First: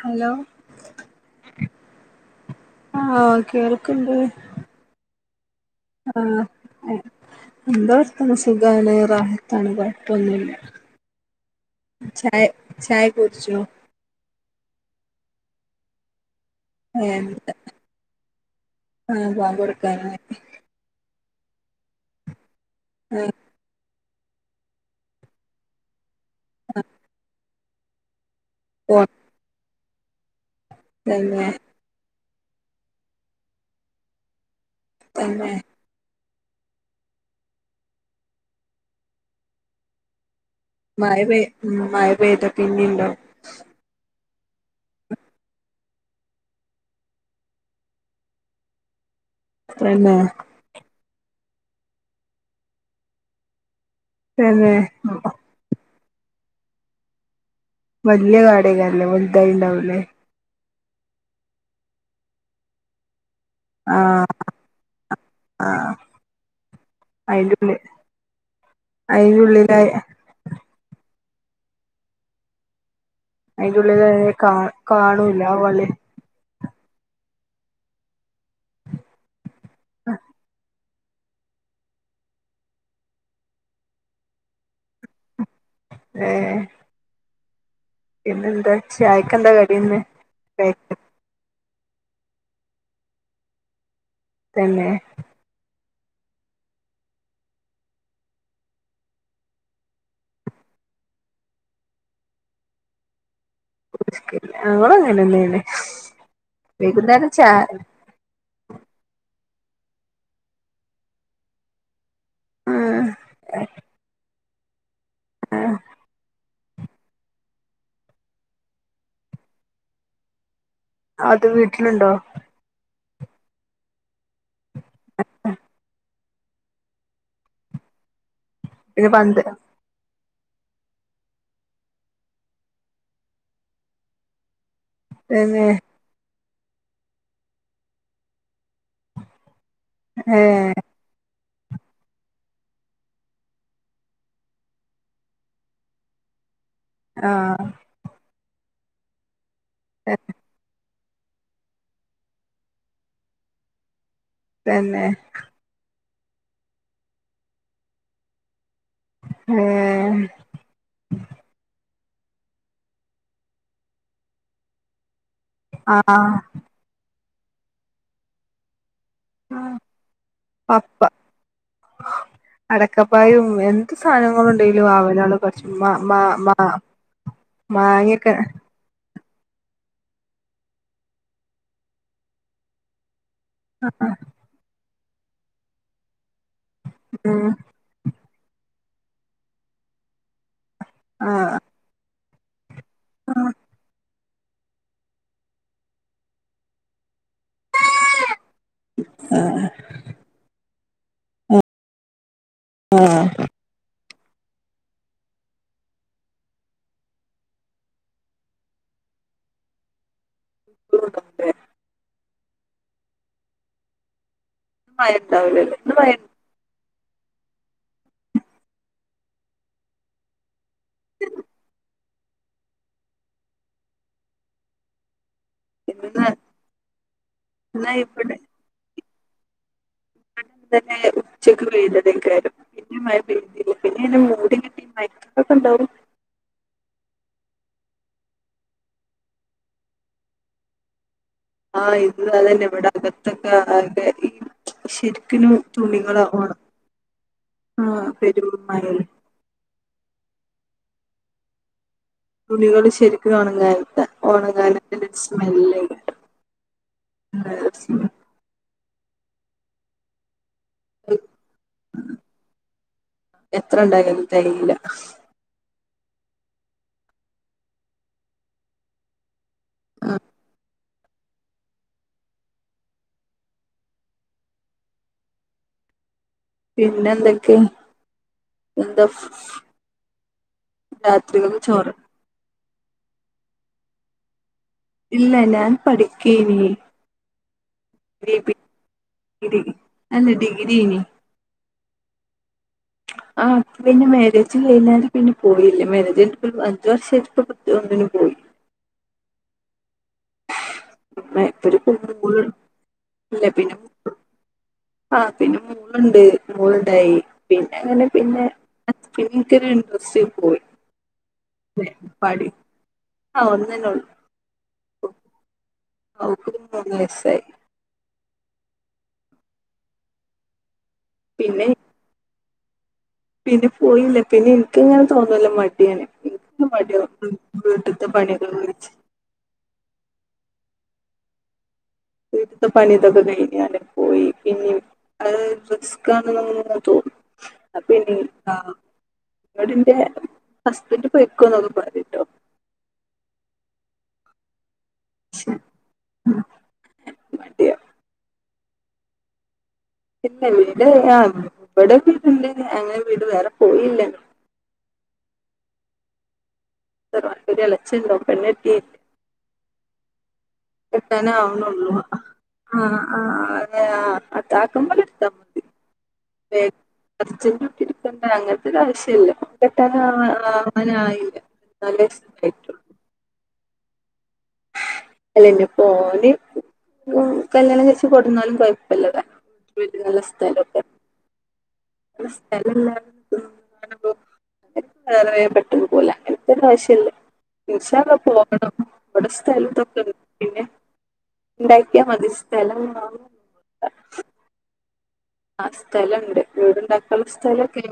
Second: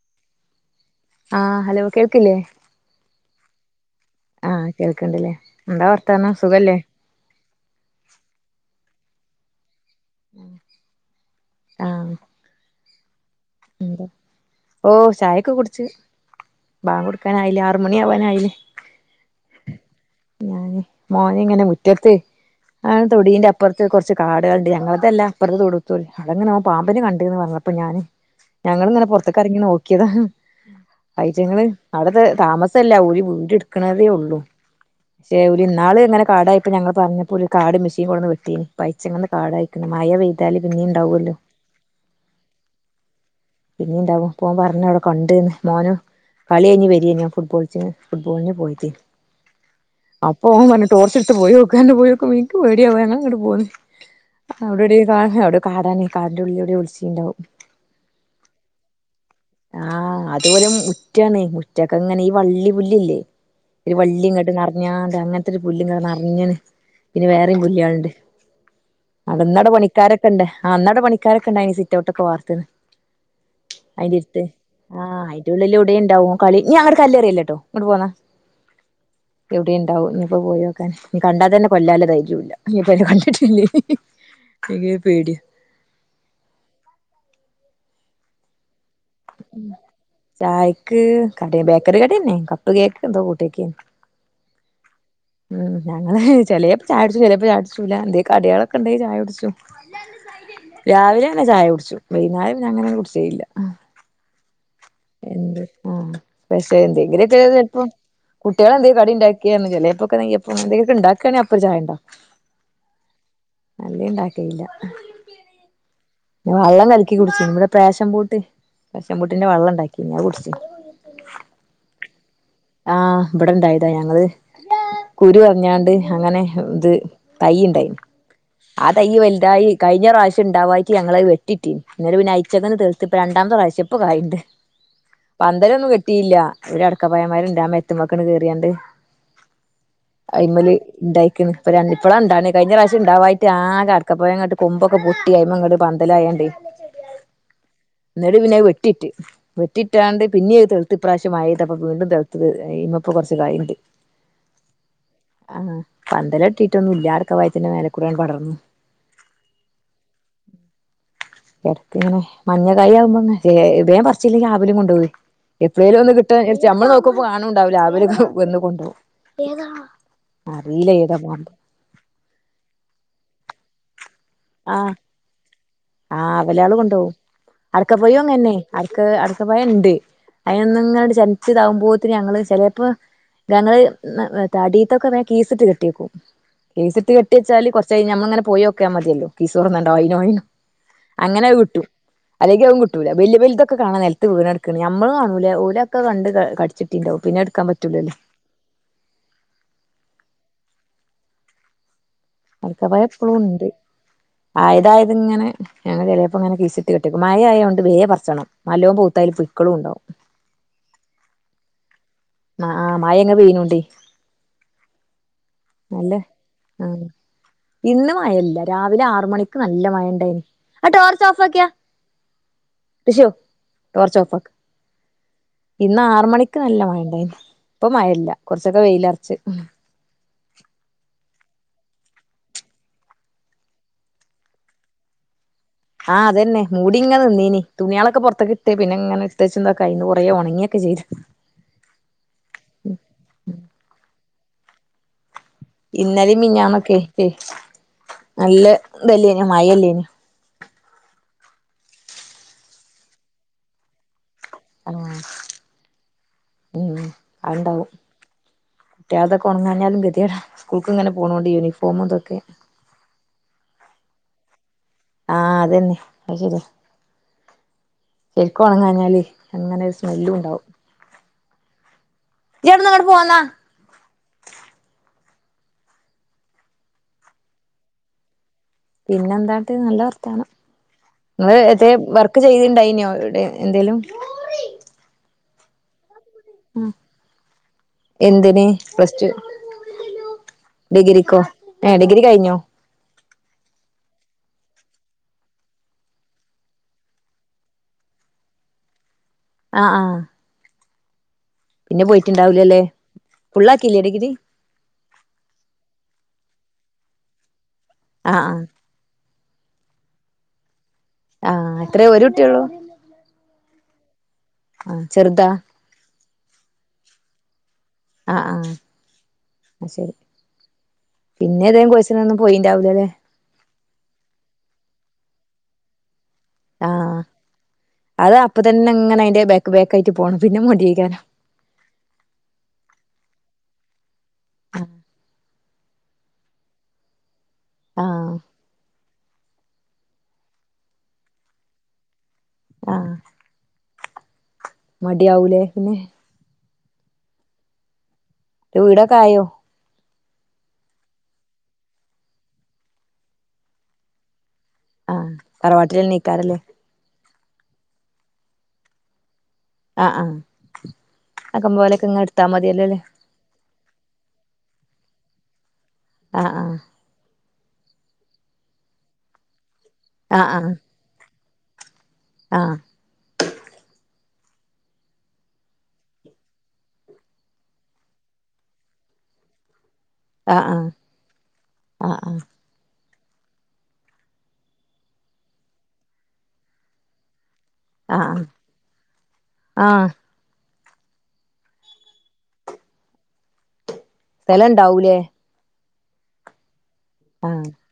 Hello ആഹ് hello കേൾക്കില്ലേ ആഹ് കേൾക്ക്ണ്ട് ആഹ് കേൾക്ണ്ടല്ലേ ആഹ് എ എന്തർത്തനം സുഖാല്ലെ റാഹത്താണ് കൊ പ്പൊന്നുല്ല ചായ് ചായ കുടിച്ചോ ന്ത ഓഹ് ചായക്കെ കുടിച് ഏഹ് ബാങ്കോടുക്കാനായില്ലേ ആറുമണി ആവാനായില്ലേ ആഹ് ബാങ്ക് കൊടുക്കാനായി ഞാന് മോനിങ്ങനെ മുറ്റത്ത് ആ ആഹ് തൊടീന്റെ അപ്പറത്ത് കൊറച്ച് കാടേള്ണ്ട് ഞങ്ങളതല്ലാ അപ്പറത്ത് തൊടു [unintelligible] അവ്ടങ്ങന ഓൻ പാമ്പിനെ കണ്ടിന്ന് പറഞ്ഞപ്പോ ഞാന് ഓ ഞങ്ങളിങ്ങനെ പൊറ്ത്ക്ക് എറങ്ങി നോക്ക്യതാ തന്നെ അയ്റ്റങ്ങള് അവ്ടത്തെ താമസല്ല ഓര് വീട് ഇട്ക്ണതേ ഉള്ളൂ ക്ഷെ തന്നെ ഒര് ഇന്നാള് ഇങ്ങ കാടായ്പ്പോ ഞങ്ങൾ പറഞ്ഞപ്പോ ഓല് കാട് മെഷീൻ കൊടുന്ന് വെട്ടിനി പയച്ചങ്ങന്ന് കാടായിക്ക്ണ് മഴപെയ് താല് പിന്നിം മയ പെയ് മഴപെയ്ത പിന്നിണ്ടാഉ പിന്നീണ്ടാവും പ്പൊ ഓൻ പറഞ് അവടെ കണ്ട്ന്ന് മോന കളിയ്ഞ് വെരേഞ് ഫുട്ബോൾച്ച് ഫുട്ബോളിന് പോയിട്ട് തന്നെ അപ്പൊ ഓന് പറഞ്ഞ് ടോർച്ച് എടുത്ത് പോയോക്ക് ന്ന് പറഞ്ഞ് പോയോക്കുമ്പം എൻക്ക് പേടിയവ ഞാങ്ങട്ട് പോന്നു തന്നെ അവിടെ ടി കാടാണ് കാടിന്റെ ഉള്ളില് ഒളിച്ചിണ്ടാവും വല്യ കാടായിക്കാരം ആ അതൊരു ഉറ്റാണ് ഉറ്റക്കെ ങ്ങനെ ഈ വള്ളി പുല്ലില്ലേ ഒരു വള്ളി ആഹ് ഇങ്ങോട്ട് നറഞ്ഞാണ്ട് അങ്ങൻത്തെ ഒരു പുല്ലും ആഹ് നിറഞ്ഞണ് പിന്നെ വേറെയും പുല്ലെളുണ്ട് അയ്ന്റുള്ളിലായ ണ്ട് അന്നടെ പണിക്കാരൊക്കെണ്ടായ്ന്ന് സിറ്റോട്ടൊക്കെ വാർത്ന്ന് അയിന്റെ അയിന്റുള്ളിലായ അടുത്ത് കാ ആഹ് കാണൂല അയിന്റെ ആ ഉള്ളില് വളി എവ്ടെ ഇണ്ടാവും കളി ഞ്ഞി അങ്ങട്ട് കല്ലെറിയല്ലേ ട്ടോ ഇങ്ങട്ട് പോന്ന എവിടെണ്ടാവും ഇഞ്ഞിപ്പോ പോയോ ഞ്ഞി കണ്ടാത്തന്നെ കൊല്ലാനുള്ള ധൈര്യല്ല ഇനിപ്പ അയ്നെ കണ്ടിട്ടില്ലേഖി ഇനി പേടി ഏ പിന്നെന്താ ചായക്കെന്താ കടി ഇന്ന് കടി ബേക്കറി കടിന്നെ കപ്പ് കേക്കെന്തോ കൂട്ടേക്കെ തന്നെ ഉം ഞങ്ങള് ചെലെപ്പ ചായടുച്ചു ചെലപ്പ ചായടിച്ചുല എന്തലു കടിളൊക്കെ ഇണ്ടെകി ചായടിച്ചു രാവിലെ ങ്ങനെ ചായ കുടിച്ചു വൈന്നാരം പിന്നങ്ങനെ കുടിച്ചലില്ല [unintelligible] എന്ത് ആ പക്ഷേ എന്തെങ്കിലും വൈകുന്നേരം ഒക്കെ ചാ ചെലപ്പൊ കുട്ടിള് ന്തെങ്കിലും കടിണ്ടാക്കിറഞ്ഞ ചെലെപ്പോക്കെ നെയ്യപ്പം എന്തൊലൊക്കെ ഇണ്ടാക്കാണങ്കി അപ്പരു ചായ ആ അല്ലെ ഇണ്ടാക്കലില്ല ആഹ് ഞാ വള്ളം കലക്കി കുടിച്ചി ഇവടെ ഫാഷൻ ഫ്രൂട്ട് ഫാഷൻ ഫ്രൂട്ട്ന്റെ വള്ളം ഇണ്ടാക്കിന്ന് അത് കുടിച് അത് വീട്ടിലുണ്ടോ ആഹ് ഇവടെ ഇണ്ടായതാ ഞങ്ങള് കുരു കളഞ്ഞാണ്ട് അങ്ങനെ ഇത് തൈ ഇണ്ടായന്ന് ആ പിന്നെ തൈയ്യ് പന്ത് വലുതായി കഴിഞ്ഞ പ്രാവശ്യം ഇണ്ടാവായ്ട്ട് ഞങ്ങളത് വെട്ടിട്ടീന്ന് ഇന്നിട്ട് പിന്ന അയച്ച തീർത്ത് ഇപ്പം രണ്ടമത് പ്രാവശ്യം ഇപ്പ കായണ്ട് [unintelligible] പന്തലൊന്നും കെട്ടിയില്ല ഒരു അടക്കപ്പായമ്മരണ്ട് ആ മരത്ത്മ്മക്കൻ കേറീങ്ങാണ്ട് ഏ അയിമ്മൽ ഇണ്ടായിക്ക്ണ് ഇപ്പ രൺ ഇപ്പഴാ ഇണ്ടാണ് കഴിഞ്ഞ പ്രാവശ്യം ഇണ്ടാവായ്ട്ട് ആകെ അടക്കപ്പഴങ്ങട്ട് കൊമ്പൊക്കെ പോയി പോയി അതുമേൽ അങ്ങോട്ട് പന്തലായണ്ട് ആഹ് ന്നിട്ട് പിന്നത് വെട്ടിട്ട് വെട്ടിട്ടാണ്ട് പിന്നീത് തെയ്ത്തിങ്ങാണ്ട് ഇപ്രാവശ്യം മഴ വീണ്ടും തെഹ്‌ത് അയ്മ്മപ്പൊ കൊറച്ച് കായ്ണ്ട് തന്നെ അ പന്തലട്ടിട്ടൊന്നും ഇല്ല അടക്കപയത്തിന്നെ മേലെക്കൂടാണ്ട് പടർന്നു ഏഹ് കിടക്ക ഇങ്ങനെ മഞ്ഞ കായ ആകുമ്പോ വേം പറിച്ചില്ലേങ്കി വാവലും കൊണ്ട് പോകെ ആ എപ്പോഴെങ്കിലും ഒന്ന് കിട്ടാൻ വിചാരിച്ച് നമ്മൾ നോക്കുമ്പൾ കാണുണ്ടാവില് വാവൽ ഒക്കെ വന്ന് കൊണ്ടുപകും ഏതാ അറിയില്ല പപ്പ ഏതാ പാട്ടൊന്ന് അടക്കപ്പായും എന്ത് സാധനങ്ങള ഉണ്ടലും ആഹ് ആവലാള് കുറച്ച് മ മ ആഹ് മാ അവലാള് മാങ്ങക്കെ അടക്ക് അടക്കപയ ഉണ്ട് അതിനൊന്നും ഇങ്ങ ചനച്ച് ഇതാകുമ്പോത്തന് ഞങ്ങള് ചിലപ്പോ ഞങ്ങള് അടീത്തൊക്കെ കീസിട്ട് കെട്ടിക്കും കീസിട്ട് കെട്ടി ഉം വെച്ചാല് കൊറ്ച് റച്ച് കയ്ഞ്ഞ നമ്മൾ ഇങ്ങനെ പോയി നോക്കിയാൽ മതിലോ കിസ് [inaudible] ആ അങ്ങനെ കിട്ടും അല്ലെങ്കിൽ അതും കിട്ടൂല ആ വലുത് വലുതൊക്കെ കാണാൻ നിലത്ത് ത്ത് വീണടുക്കണ്. ഞമ്മള് കാണൂല്ല. ഓല് അതൊക്കെ കണ്ട് കടിച്ചിട്ടുണ്ടാവും. പിന്നെ പിന്നെടുക്കാൻ പറ്റൂല്ലല്ലോ. ആഹ് ആഹ് ആ അടക്കാപയംപ്പളുംണ്ട് ആയതായത് ഇങ്ങനെ ഞങ്ങൾ ചെലപ്പോ ഇങ്ങനെ കീസിട്ട് കെട്ടിവെക്കും. മയ ആയോണ്ട് വേം പറച്ചണം. നല്ലോം പൂത്തായ്ല് പുയ്ക്കളുണ്ടാവും [unintelligible] ആഹ് ആഹ് മയങ്ങനെ പെയ്യുന്നോണ്ടേ മയാണ്ടാവൂല്ലല്ലോ. ഇന്ന് മയ ആഹ് ഇന്ന് മയയില്ല. രാവിലെ ആറ് മണിക്ക് നല്ല മയണ്ടായിനി. ആഹ് ടോർച്ച് ഓഫ് ആക്കിയാ. റിഷു ടോർച്ച് ഓഫാക്ക്. ഇന്ന് ആറ് മണിക്ക് നല്ല മയണ്ടായിന്. ഇപ്പ ഇന്ന് മയ ഇല്ല. ഇവിടെ കൊർച്ചൊക്കെ വെയിലെറ്ച്ച്. [unintelligible] ഉച്ചക്ക് പെയ്തത് [unintelligible] പിന്നെ മയ പെയ്തിട്ടില്ല. പിന്നെങ്ങനെ മൂടി [unintelligible] ആഹ് അതന്നെ. മൂടിങ്ങനെ നിന്നീനി. തുണ്യാളക്കെ പൊറത്തക്ക് ഇട്ട് പിന്നെങ്ങനെ ഇട്ത്തെച്ചും ഇതൊക്കെ കയിഞ്ഞ്. കൊറേ ഒണങ്ങിയൊക്കെ ചെയ്ത്. ആഹ് ഇത് അതന്നെ. ഇവടെ അകത്തൊക്കെ [unintelligible] ശരിക്കനും തുണികളാ ഇന്നലെയും ഒണ മിഞ്ഞാന്നൊക്കെ ആഹ് പെരും നല്ല മയല്ലേ? ഇതല്ലേനു മഴല്ലേനു തുണികള് ശരിക്കും ഒണങ്ങാര്ണ്ട്. ഓണങ്ങാഞ്ഞിട്ട് ഒര് ഉം സ്മെല്ല് കിട്ടും. ങ്ങനെ ഒര് സ്മെല്ല് കുട്ടിയാളതോക്കെ ഉണങ്ങാഞ്ഞാലും ഗതിയേടാ. സ്കൂൾക്ക് ഇങ്ങനെ പോണോണ്ടേ. യൂണിഫോമും ഇതൊക്കെ എത്ര ഇണ്ടായാലും തെകയ്ല്ല ആഹ് അതന്നെ. അത് ശര്യാ. ശരിക്കൊണങ്ങാഞ്ഞാലേ അങ്ങനെ ഒരു സ്മെല്ലുണ്ടാവും ഇജ്ജവിടുന്നങ്ങ് പോന്നാ പിന്നെന്തൊക്കെ? പിന്നെ എന്താട്ടാ? നല്ല വർത്താനം. ങ്ങള് രാത്രികൾക്ക് ഇത് ചോറ് വർ ക്ക് ചെയ്യിന്ണ്ടായിനോ എവിടെ എന്തേങ്കലും? ഇല്ല ഞാൻ പഠിക്കേയ്നി എന്തിന്? പ്ലസ്റ്റു? അല്ല ഡിഗ്രി ഇനി ഡിഗ്രിക്കോ? ഏഹ് ഡിഗ്രി കയ്ഞ്ഞോ? ആ [inaudible] ആഹ് പിന്നെ മേരേജ് കഴിഞ്ഞാല് പിന്നെ പോയില്ല. മാരേജ് കഴിഞ്ഞിട്ടിപ്പോരു അഞ്ചു വർഷായിട്ട് ഇപ്പ ഒന്നിനും പോയി ആഹ് ആഹ് [unintelligible] പിന്നെ മോള് പോയിട്ടുണ്ടാവൂല്ലല്ലേ? ഇല്ല പിന്നെ ഫുള്ളാക്കിയില്ലേ ഡിഗ്രി? ആ പിന്നെ മോളുണ്ട്. മോളുണ്ടായി. പിന്നെ അങ്ങനെ ആഹ് പിന്നെ ആഹ് പിന്നെ ഇൻക്കൊരു ഇൻട്രസ്റ്റ് പോയി. ആഹ് അതെ എത്രേ ഒരു പഠി, കുട്ടിയൊള്ളൂ ആഹ് ഒന്നന്നേള്ളൂ ആഹ് ചെറുതാ? അവൾക്കിപ്പം മൂന്ന് വയസായി ആഹ് ആഹ് അത് ശരി. പിന്നെ ഏതേലും കോഴ്‌സിന് ഒന്നും പോയിണ്ടാവില്ലല്ലേ? പിന്നെ പോയില്ല. പിന്നെ എനിക്ക് ഇങ്ങനെ തോന്നുല്ലോ. മട്യാണ്. ഇപ്പോ മടിയാകും. വീട്ടത്തെ പണി ഒക്കെ കഴിച്ച് അങ്ങനെ അതിൻ്റെ ബാ ക്ക് ബാക്കായിട്ട് പോണം. പിന്നെ മട്യായിക്കാനോ വീട്ടിത്തെ പണിയതൊക്കെ കഴിഞ്ഞാലെ പോയി പിന്ന അത് [unintelligible] [unintelligible] തോന്നും പിന്നെ ആഹ് കാണാം [unintelligible] ഹസ്ബൻഡ് പോയിക്കോന്നൊക്കെ പറഞ്ഞട്ടോ ആഹ് മടി ആവുലേ പിന്നെ ആഹ് മടിയാവും വീടൊക്കായോ ഇല്ല വീട് ആഹ് ഇവിടെ വീടുണ്ട് അങ്ങനെ വീട് വേറെ പോയില്ല ആഹ് തറവാട്ടില് നിക്കാറില്ലേ ഹസ്ബൻ്റിൻ്റെ എളെച്ചനൊണ്ട് പെണ്ണ്കെട്ടി ആഹ് ആഹ് കെട്ടാനേ ആക്കം ആവുന്നുള്ളൂ പോലെക്കെ ഇങ്ങ് എടുത്താ മതിയല്ലോല്ലേ ആഹ് ആഹ് ആഹ് ആഹ് അത് ആകുമ്പോലെടുത്താ മതി ആഹ് [unintelligible] ഒട്ടി ഇരിക്കണ്ട അങ്ങനത്തെ ഒരാവശ്യല്ല കെട്ടാന ആഹ് ആഹ് ആവാനായില്ല നല്ലെ ആഹ് ഇളയനെ പോലെ ഉം കല്യാണം കഴിച്ച് കൊടുന്നാലും കൊഴപ്പല്ല വിട്ടി നല്ല ആഹ് ആഹ് ആഹ് ആഹ് സ്ഥല കാണുമ്പ വേറെേ പെട്ടെന്ന് പോല അങ്ങനത്തെ പ്രാവശ്യല്ലേ തീശെ ആഹ് ആഹ് പോകണം ഇവിടെ സ്ഥലത്തൊക്കെ ആഹ് പിന്നെ ഉണ്ടാക്കിയാൽ മതി സ്ഥലം സ്ഥലവുണ്ടാവൂലേ ആഹ് സ്ഥലണ്ട് വീടുണ്ടാക്കാനുള്ള ആഹ് സ്ഥലക്കെ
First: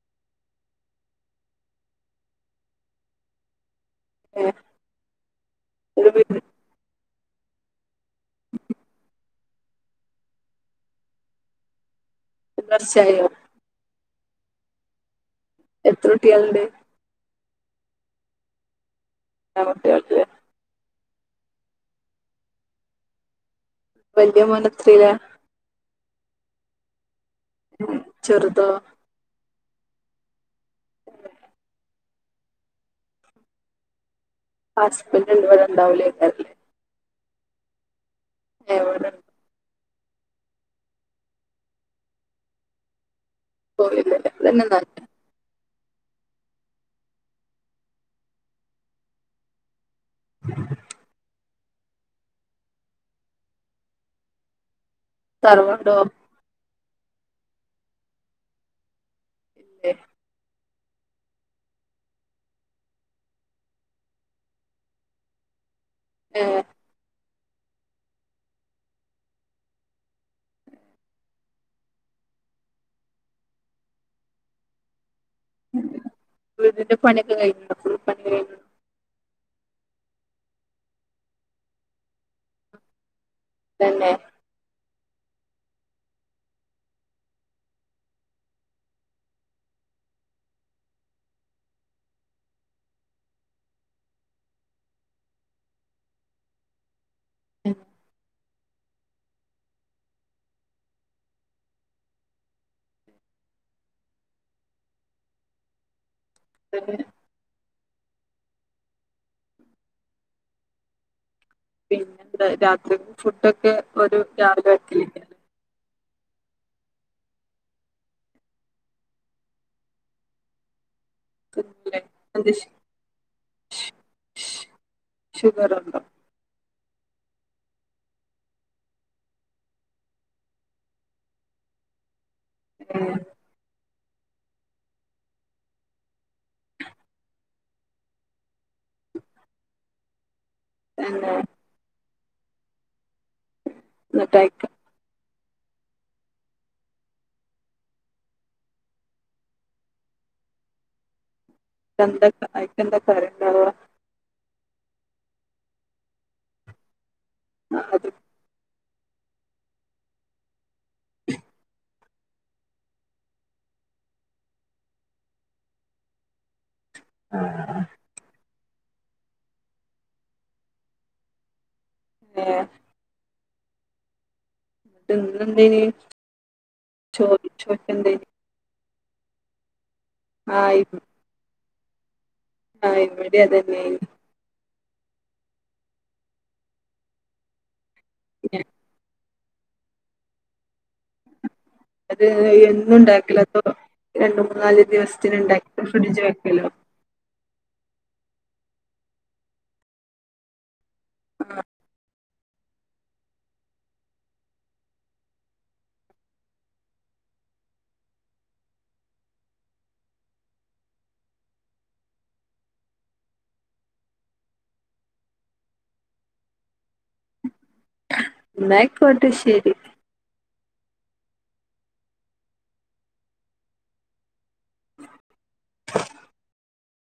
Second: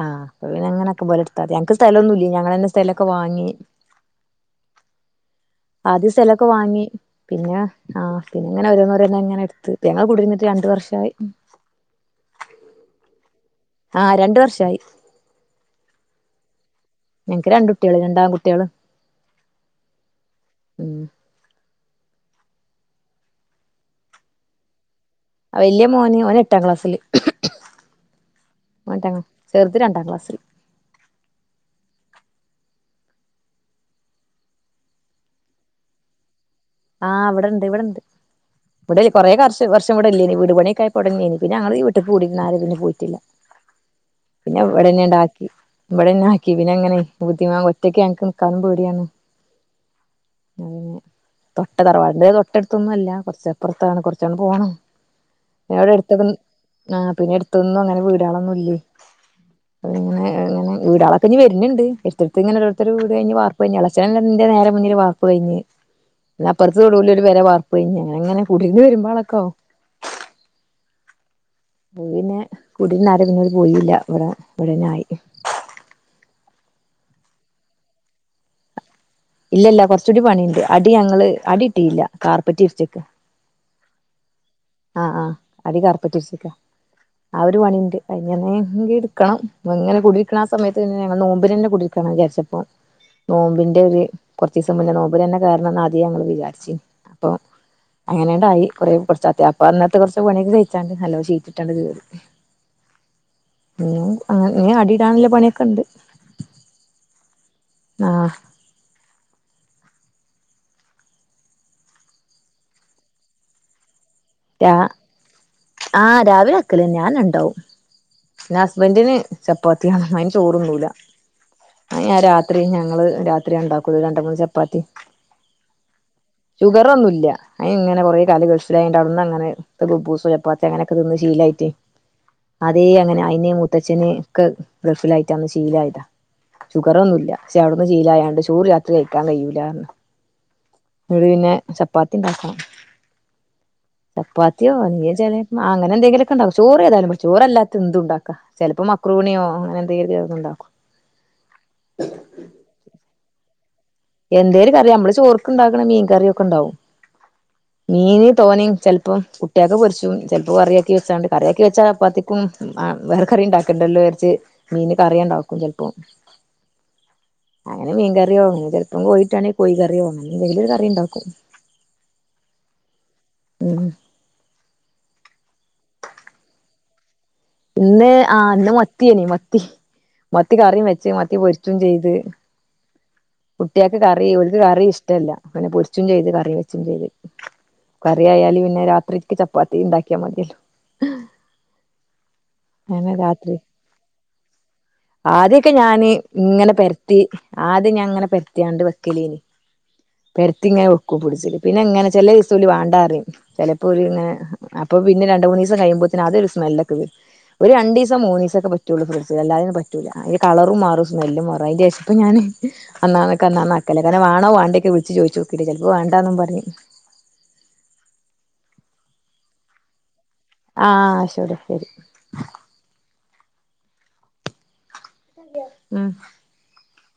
ആഹ് അപ്പൊ പിന്നെ അങ്ങനൊക്കും പോലടുത്തതി ഞങ്ങക്ക് സ്ഥലൊന്നുല്ല ഞങ്ങളന്നെ സ്ഥലക്കെവാങ്ങി ഏഹ് ആദ്യം സ്ഥലൊക്കെ വാങ്ങി പിന്നെ ആഹ് പിന്നെങ്ങനെ ഒരോന്നോരോന്നിങ്ങനെ എടുത്ത് ഇപ്പം ഞങ്ങൾ കുടിരുന്നിട്ട് രണ്ടു വർഷായി [unintelligible] കൊറച്ചായോ ആഹ് രണ്ട് വർഷവായി എത്ര കുട്ടികളുണ്ട് ഞങ്ങക്ക് രണ്ട് കുട്ടികള് രണ്ട് ആൺകുട്ടികള് [unintelligible] കുട്ടികൾക്ക് ഉം വല്യ മോൻ എത്രയിലാ വല്യ മോന് ഓന് എട്ടാം ക്ലാസ്സില് ഉും ചെറുതോ [unintelligible] ചെറുത് രണ്ടാം ക്ലാസ്സില് ഉം ഹസ്ബൻ്റ [unintelligible] ഉണ്ടാവുലേ ആഹ് ഇവിടെണ്ട് ഇവിടെണ്ട് ഇവിടെ കൊറേ കാറച്ച് വർഷ [unintelligible] ഇവിടില്ലേനി വീട് പണിയക്കാപ്പൊ അവടെന്നെന്നി പിന്ന ഞങ്ങള് [unintelligible] ആരും പിന്ന പോയിട്ടില്ല പോയില്ല പിന്നെ അതന്നെ നല്ല ഇവിടന്നെ ണ്ടാക്കി ഇവിടെന്നാക്കി പിന്നെ എങ്ങനെ [unintelligible] ഒറ്റക്ക് ഞങ്ങക്ക് നിക്കാനും പേടിയാണ് അങ്ങനെ തൊട്ട തറവാടിന്റെ തൊട്ടടുത്തൊന്നുംഅല്ല കൊർച്ചപ്പൊർത്താണ് കുറച്ചട്പോണം ഞ തറവാട് എവ്ടെഅട്ത്ത ആഹ് പിന്നെ എട്തൊന്നും അങ്ങനെ വീടോളൊന്നും ഇല്ലേ ഇല്ലേ പിന്നെങ്ങനെങ്ങനെ വീടൊളെ ഇപ്പനി വെര്ന്ണ്ട് എട്ത്തെട്ത്ത് ങ്ങനെഒരോട്തൊര് വീട്ഞ് വാർപെയ് ഞ്എളച്ചന് ന്റെനേരെമുന്നില് വാർ പ്പ് കെയ്ഞ് ഏഹ് അപ്പൊർത്ത് തൊടുല് ഒരുപേരവാർപ്പെയ്ഞ്ഞ് അങ്ങനങ്ങനെ കുടിന്ന് വരുമ്പാളൊക്കാവും പോ പിന്നെ കൂടിര്ന്നാരും പിന്നോല് പോയില്ല ഇവടെ വടന്നായി വീടിന്റെ പണിയൊക്കെ കയ്ഞ്ഞോ ഫുൾപണികയ്ഞ്ഞോ ഇല്ല ഇല്ല ക്കൊർച്ചൂടി പണിണ്ട് അടി ഞങ്ങള്അടിഇട്ടില്ല കാർപ്പറ്റ് വിര്ച്ച്ക്ക തെന്നെ ആഹ് ആഹ് അടി കാർപ്പറ്റിരിച്ചിക്ക ആ ഒര്പണിണ്ട് അഹ് ഞ്ങ്ങനെങ്കിട്ക്കണം ഇങ്ങനെ കുടരിക്കണാ സമയത്ത് പിന്നെ ഞങ്ങൾ നോമ്പിനന്നെകുടി കണം ജാര്ച്ചപ്പൊ നോമ്പിന്റെര് കൊർചീസംമുന്നേ നോമ്പിനന്നെകേരണംന്ന് ആത്യേ ഞങ്ങള് വിചാര്ച്ചീ പ്പൊ അങ്ങനെണ്ടായി കൊറേ ക്കൊർച്ചാത്യാം പ്പഅന്നത്തെ കൊർച്ച്പണിഒക്കെ കൈച്ചാണ്ട് നല്ലോ ഷീറ്റ്ട്ടണ്ട് കേറി [unintelligible] അങ്ങനെ ഞ് അടിടാൻള്ള പണിക്കെ ഉണ്ട് [unintelligible] ആഹ് പിന്നെ എന്ത രാത്രി ഫുഡോക്കെ ഒരു രാവിലെ രാ വക്കല് ല്ലേ ആഹ് രാവിലെ വെക്കലേന്നെ ആനെണ്ടാവും ന്നെ ഹസ്ബന്റിന് ചപ്പാത്യാ അയ്ന് ചോറുന്നൂല തിന്നൂലേ അയ്ന് എന്ത് ഞാരാത്രി ഞങ്ങള് രാത്രി ഉണ്ടാക്കൂ രണ്ട് മൂന്ന് ചപ്പാത്തി ഷുഗറ്ണ്ടോ ഷുഗറൊന്നുല്ല്യ അയ്ങ്ങനെ ക്കൊറെ കാല ഗൾഫില ട്ടഔട്ന്നങ്ങനെ കുബ്ബൂസ് ച്ചപ്പാത്തി അങ്ങനെക്കെ തിന്ന് ശീലായിട്ട് അതേ ഏഹ് അങ്ങനെഅയ്ന് മുത്ത ച്ഛന്ക്കെ ഗൾഫിലായിട്ടന്ന് ഷീലയതാ ഷുഗറൊന്നുല്ല്യ ക്ഷേഔട്ന്ന് ശീലായാണ്ട് ചോറ് രാത്രി കഴിക്കാൻ കഴയുല്ലാന്ന് ന്നട്ട് തന്നെ വിന്നെ ചപ്പാത്തി ഉണ്ടാക്കണം എന്നിട്ട് അയക്ക ചപ്പാത്തിയോ നീ ചെലേഅങ്ങനെ എന്തെങ്കിലൊക്കെണ്ടാക്കും ചോറ് ഏതായാലും ചോറല്ലാത്ത എന്തുണ്ടാക്കാ ച്ചെൽപ്പം മക്രൊണ്യോ അങ്ങനെ ന്തേലും ചേലോസം ണ്ടാകും ട്ടെന്ത ഐകെന്താ ക്കറിണ്ടാവ എന്തേലും കറി നമ്മള് ചോറ്ക്ക്ണ്ടാക്ക്ണ മീൻ കറിഒക്ക ണ്ടാവും അത് മീന് തോന്നിം ചെൽപ്പം കുട്ട്യാക്ക് പൊരിച്ചും ചെൽപ്പോകറിആക്കി വെച്ചാണ്ട് കറി ആക്കി വച്ചാപ്പാത്തി ക്കും വെറ കറിണ്ടാക്കണ്ടല്ലോ വെര്ച്ച് മീന് കറിയാണ്ടാക്കും ചെൽപ്പോ അങ്ങനെ മീൻകറ്യോ ചെൽപ്പം കോയിട്ടാണെ കോഴികറ്യോ എന്തെങ്കിലും ഒരു കറിണ്ടാക്കും ഏഹ് ഉം ട്ട് ഇന്ന് എന്തേയ്ന്ന് ച്ചോ ഇന്ന് ആ ഇന്ന് മത്യയ്ന് മത്തി മത്തി കറിംവെച്ച് മത്തി പൊരിച്ചും ചെയ്ത് ആ [unintelligible] കുട്ട്യാക്ക് കറി ഓൽക്ക് കറി ഇഷ്ടല്ല അങ്ങനെ പൊരിച്ചും ചെയ്ത് കറി വെച്ചും ചെയ്ത് കറിആയാല് പിന്നെ രാത്രിക്ക് ചപ്പാത്തി ണ്ടാക്ക്യമത്യല്ലോ ന്നട്ട് അങ്ങനെ രാത്രി എന്നുംണ്ടാക്കലാഅതൊ രണ്ട് മൂന്നാല് ദിവസത്തിന് ണ്ടാക്കി ഫ്രിഡ്ജ് വെക്കലോ ത്തി ആദ്യം ഞാങ്ങനെ പെരത്യാണ്ട് വെക്കലീനി പെരത്തിങ്ങനെവെ ക്കു ഫിഡ്ജില് പിന്നെ ങ്ങനെ ചെലേസ് ചൊല് വാണ്ടാറിം ച്ചെലപ്പോല്ങ്ങനെ അപ്പൊ പിന്നെ രണ്ട് മൂനീസം കഴിയുമ്പോഅതൊര് സ്മെല്ലൊക്കെ വെരും ഒര് രണ്ടീസം മൂനീസം ഒക്കെപറ്റുള്ളൂ ഫ്രഡ്ജ അല്ലാതെപറ്റൂല അതിന്റെ കളറുംമാറും സ്മെല്ലും മാറും അയ്ന്റെഷ ഇപ്പ ഞാന് അന്നാന്നെക്ക്ല് കാരണം വാണോ വാണ്ടൊക്കെ വിളിച്ചു ചോയ്ച്ച് ചെൽപ്പോ വണ്ടാന്നും പറയും ന അയ്കോട്ടെ ശെരി ആഹ് ശെരിശെരി ഉം